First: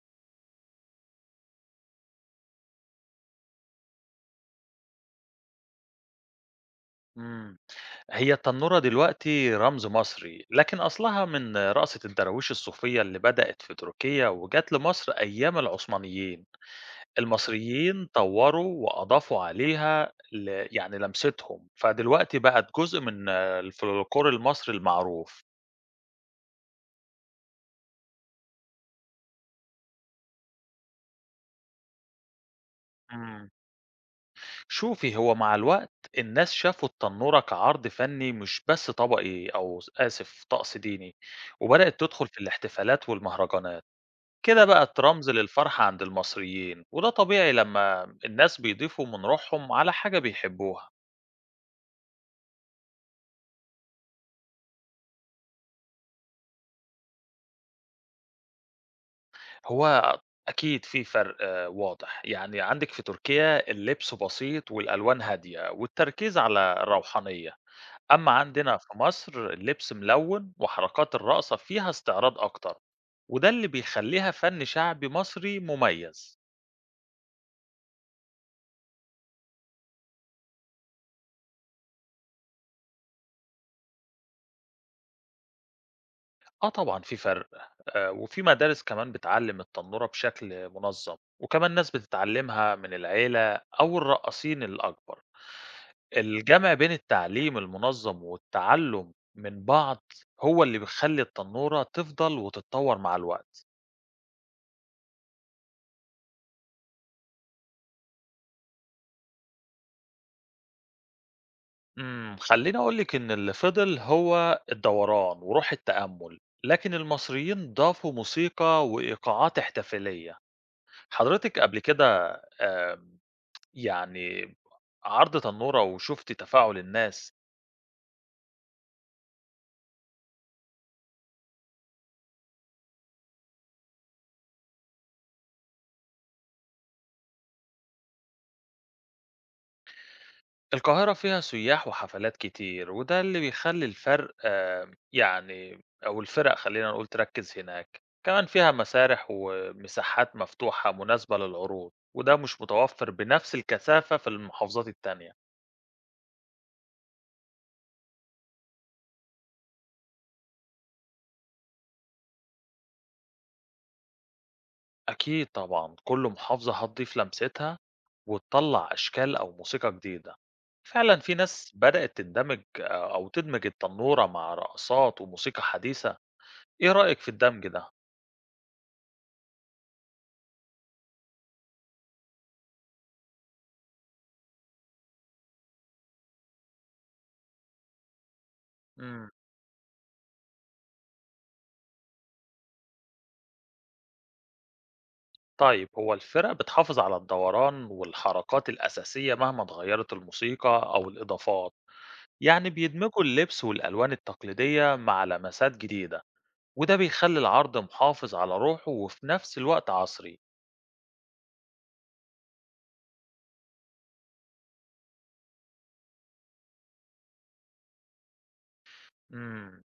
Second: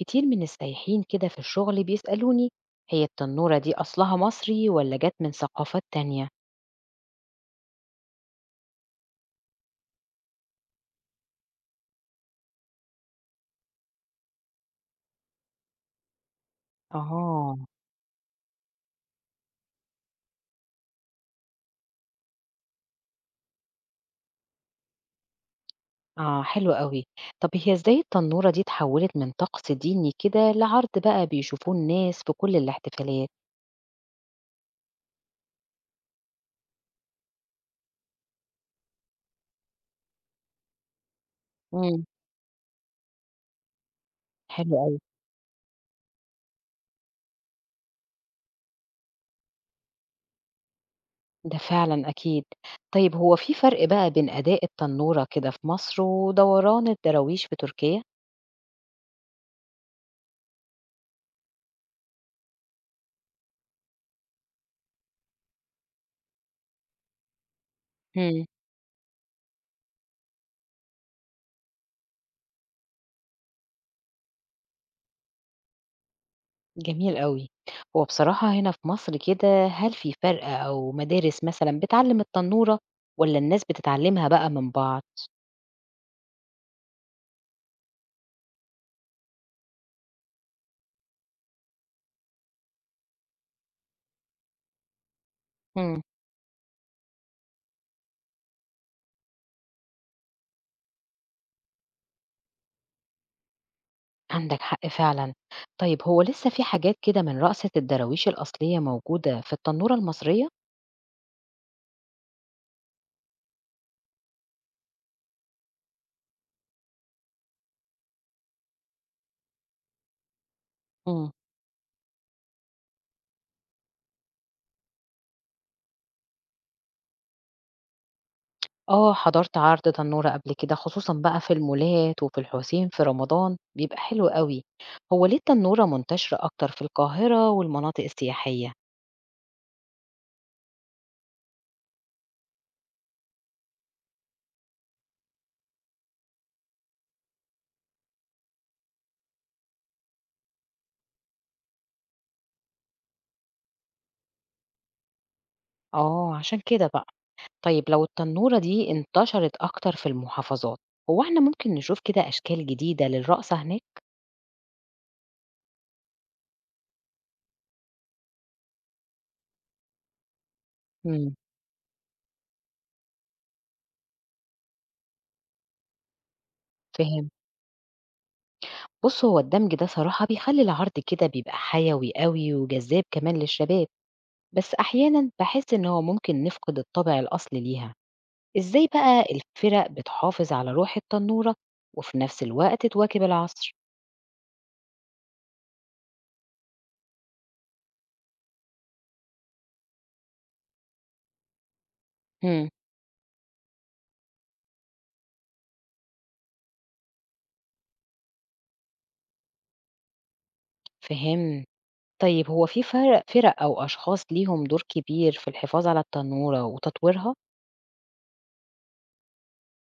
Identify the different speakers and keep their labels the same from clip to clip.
Speaker 1: كتير من السايحين كده في الشغل بيسألوني هي التنورة دي أصلها مصري ولا جت من ثقافات تانية؟
Speaker 2: إمم. هي التنورة دلوقتي رمز مصري، لكن أصلها من رقصة الدراويش الصوفية اللي بدأت في تركيا وجات لمصر أيام العثمانيين.
Speaker 1: أها
Speaker 2: المصريين طوروا وأضافوا عليها ل يعني لمستهم، فدلوقتي بقت جزء من الفولكلور المصري المعروف.
Speaker 1: آه حلو قوي. طب هي إزاي التنورة دي اتحولت من طقس ديني كده لعرض بقى بيشوفوه الناس في كل الاحتفالات؟
Speaker 2: إمم. شوفي، هو مع الوقت الناس شافوا التنورة كعرض فني مش بس طبقي أو س آسف، طقس ديني، وبدأت
Speaker 1: مم.
Speaker 2: تدخل في الاحتفالات والمهرجانات. كده
Speaker 1: حلو قوي
Speaker 2: بقت رمز للفرحة عند المصريين وده طبيعي لما الناس بيضيفوا من روحهم على حاجة بيحبوها.
Speaker 1: ده فعلا أكيد. طيب هو في فرق بقى بين أداء التنورة كده في مصر ودوران الدراويش في تركيا؟
Speaker 2: هو أكيد في فرق آه، واضح يعني عندك في تركيا اللبس بسيط والألوان هادية والتركيز على الروحانية، أما عندنا في مصر اللبس ملون وحركات الرقصة فيها استعراض أكتر، وده اللي بيخليها فن شعبي مصري مميز.
Speaker 1: جميل أوي. هو بصراحة هنا في مصر كده، هل في فرق أو مدارس مثلًا بتعلّم التنورة والّا الناس بتتعلّمها بقى من بعض؟
Speaker 2: آه طبعًا في فرق، وفي مدارس كمان بتعلّم التنورة بشكل منظم، وكمان ناس بتتعلّمها من العيلة أو الرقّاصين الأكبر.
Speaker 1: إمم.
Speaker 2: الجمع بين التعليم المنظم والتعلُّم من بعض هو اللي بيخلّي التنورة تفضل وتتطوّر مع الوقت.
Speaker 1: عندك حق فعلًا. طيب هو لسه في حاجات كده من رقصة الدراويش الأصلية موجودة في التنورة المصرية؟
Speaker 2: إمم، خلّيني أقول لِك إن اللي فضل هو الدوران وروح التأمُّل، لكن المصريين ضافوا موسيقى وإيقاعات احتفالية.
Speaker 1: إمم.
Speaker 2: حضرتِك قبل كده آآ يعني عرض تنورة وشفت تفاعل الناس.
Speaker 1: آه، حضرت عرض تنورة قبل كده خصوصًا بقى في المولات وفي الحسين في رمضان، بيبقى حلو أوي. هو ليه التنورة منتشرة أكتر في القاهرة والمناطق السياحية؟
Speaker 2: القاهرة فيها سياح وحفلات كتير وده اللي بيخلي الفرق آه، يعني أو الفرق خلينا نقول تركز هناك، كمان فيها مسارح ومساحات مفتوحة مناسبة للعروض وده مش متوفر بنفس الكثافة في المحافظات التانية.
Speaker 1: آه، عشان كده بقى. طيب لو التنورة دي انتشرت أكتر في المحافظات هو احنا ممكن نشوف كده أشكال جديدة للرقصة هناك؟
Speaker 2: أكيد طبعا كل محافظة هتضيف لمستها وتطلع أشكال أو موسيقى جديدة. فعلا في
Speaker 1: امم.
Speaker 2: ناس بدأت تندمج آه، أو تدمج التنورة مع رقصات وموسيقى حديثة. إيه رأيك في
Speaker 1: فهم.
Speaker 2: الدمج ده؟
Speaker 1: بص هو الدمج ده صراحة بيخلي العرض كده بيبقى حيوي قوي وجذاب كمان للشباب، بس أحيانا بحس إن هو ممكن نفقد الطابع الأصلي ليها. إزاي بقى
Speaker 2: إمم،
Speaker 1: الفرق بتحافظ على روح التنورة وفي نفس الوقت تواكب العصر؟
Speaker 2: طيب هو الفرق بتحافظ على الدوران والحركات الأساسية مهما اتغيّرت الموسيقى أو الإضافات،
Speaker 1: امم.
Speaker 2: يعني بيدمجوا اللبس والألوان التقليدية مع لمسات جديدة، وده بيخلّي العرض محافظ على روحه وفي نفس الوقت عصري.
Speaker 1: فهم. طيب هو في فرق أو أشخاص ليهم دور كبير في الحفاظ على التنورة وتطويرها؟
Speaker 2: إمم،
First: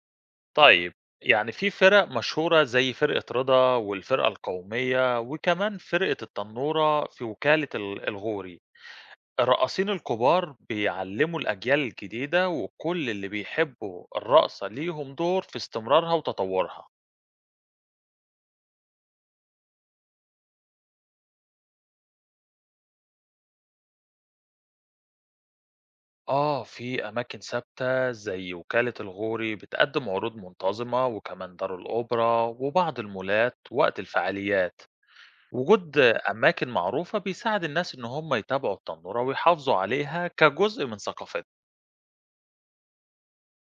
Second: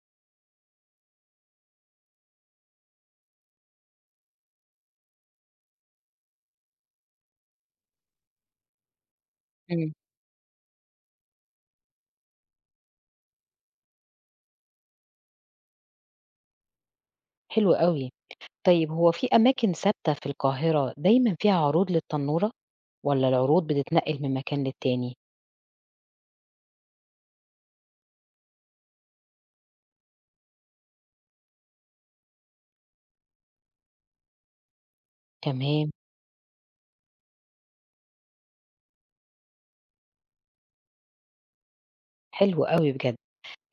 Speaker 2: طيب يعني في فرق مشهورة زي فرقة رضا والفرقة القومية وكمان فرقة التنورة في وكالة الغوري. الرقاصين
Speaker 1: امم.
Speaker 2: الكبار بيعلموا الأجيال الجديدة وكل اللي بيحبوا الرقصة ليهم دور في استمرارها وتطورها.
Speaker 1: حلو قوي. طيب هو في أماكن ثابتة في القاهرة دايمًا فيها عروض للتنورة، والّا العروض بتتنقل من مكان للتاني؟
Speaker 2: آه في أماكن ثابتة زي وكالة الغوري بتقدم عروض منتظمة وكمان دار الأوبرا وبعض المولات وقت الفعاليات.
Speaker 1: تمام،
Speaker 2: وجود أماكن معروفة بيساعد الناس إن هم يتابعوا التنورة ويحافظوا عليها كجزء من ثقافتهم.
Speaker 1: حلو أوي بجد،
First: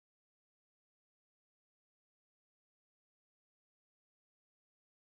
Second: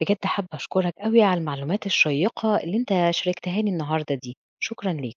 Speaker 1: بجد حابة أشكرك أوي على المعلومات الشيقة اللي أنت شاركتها لي النهارده دي، شكرًا ليك.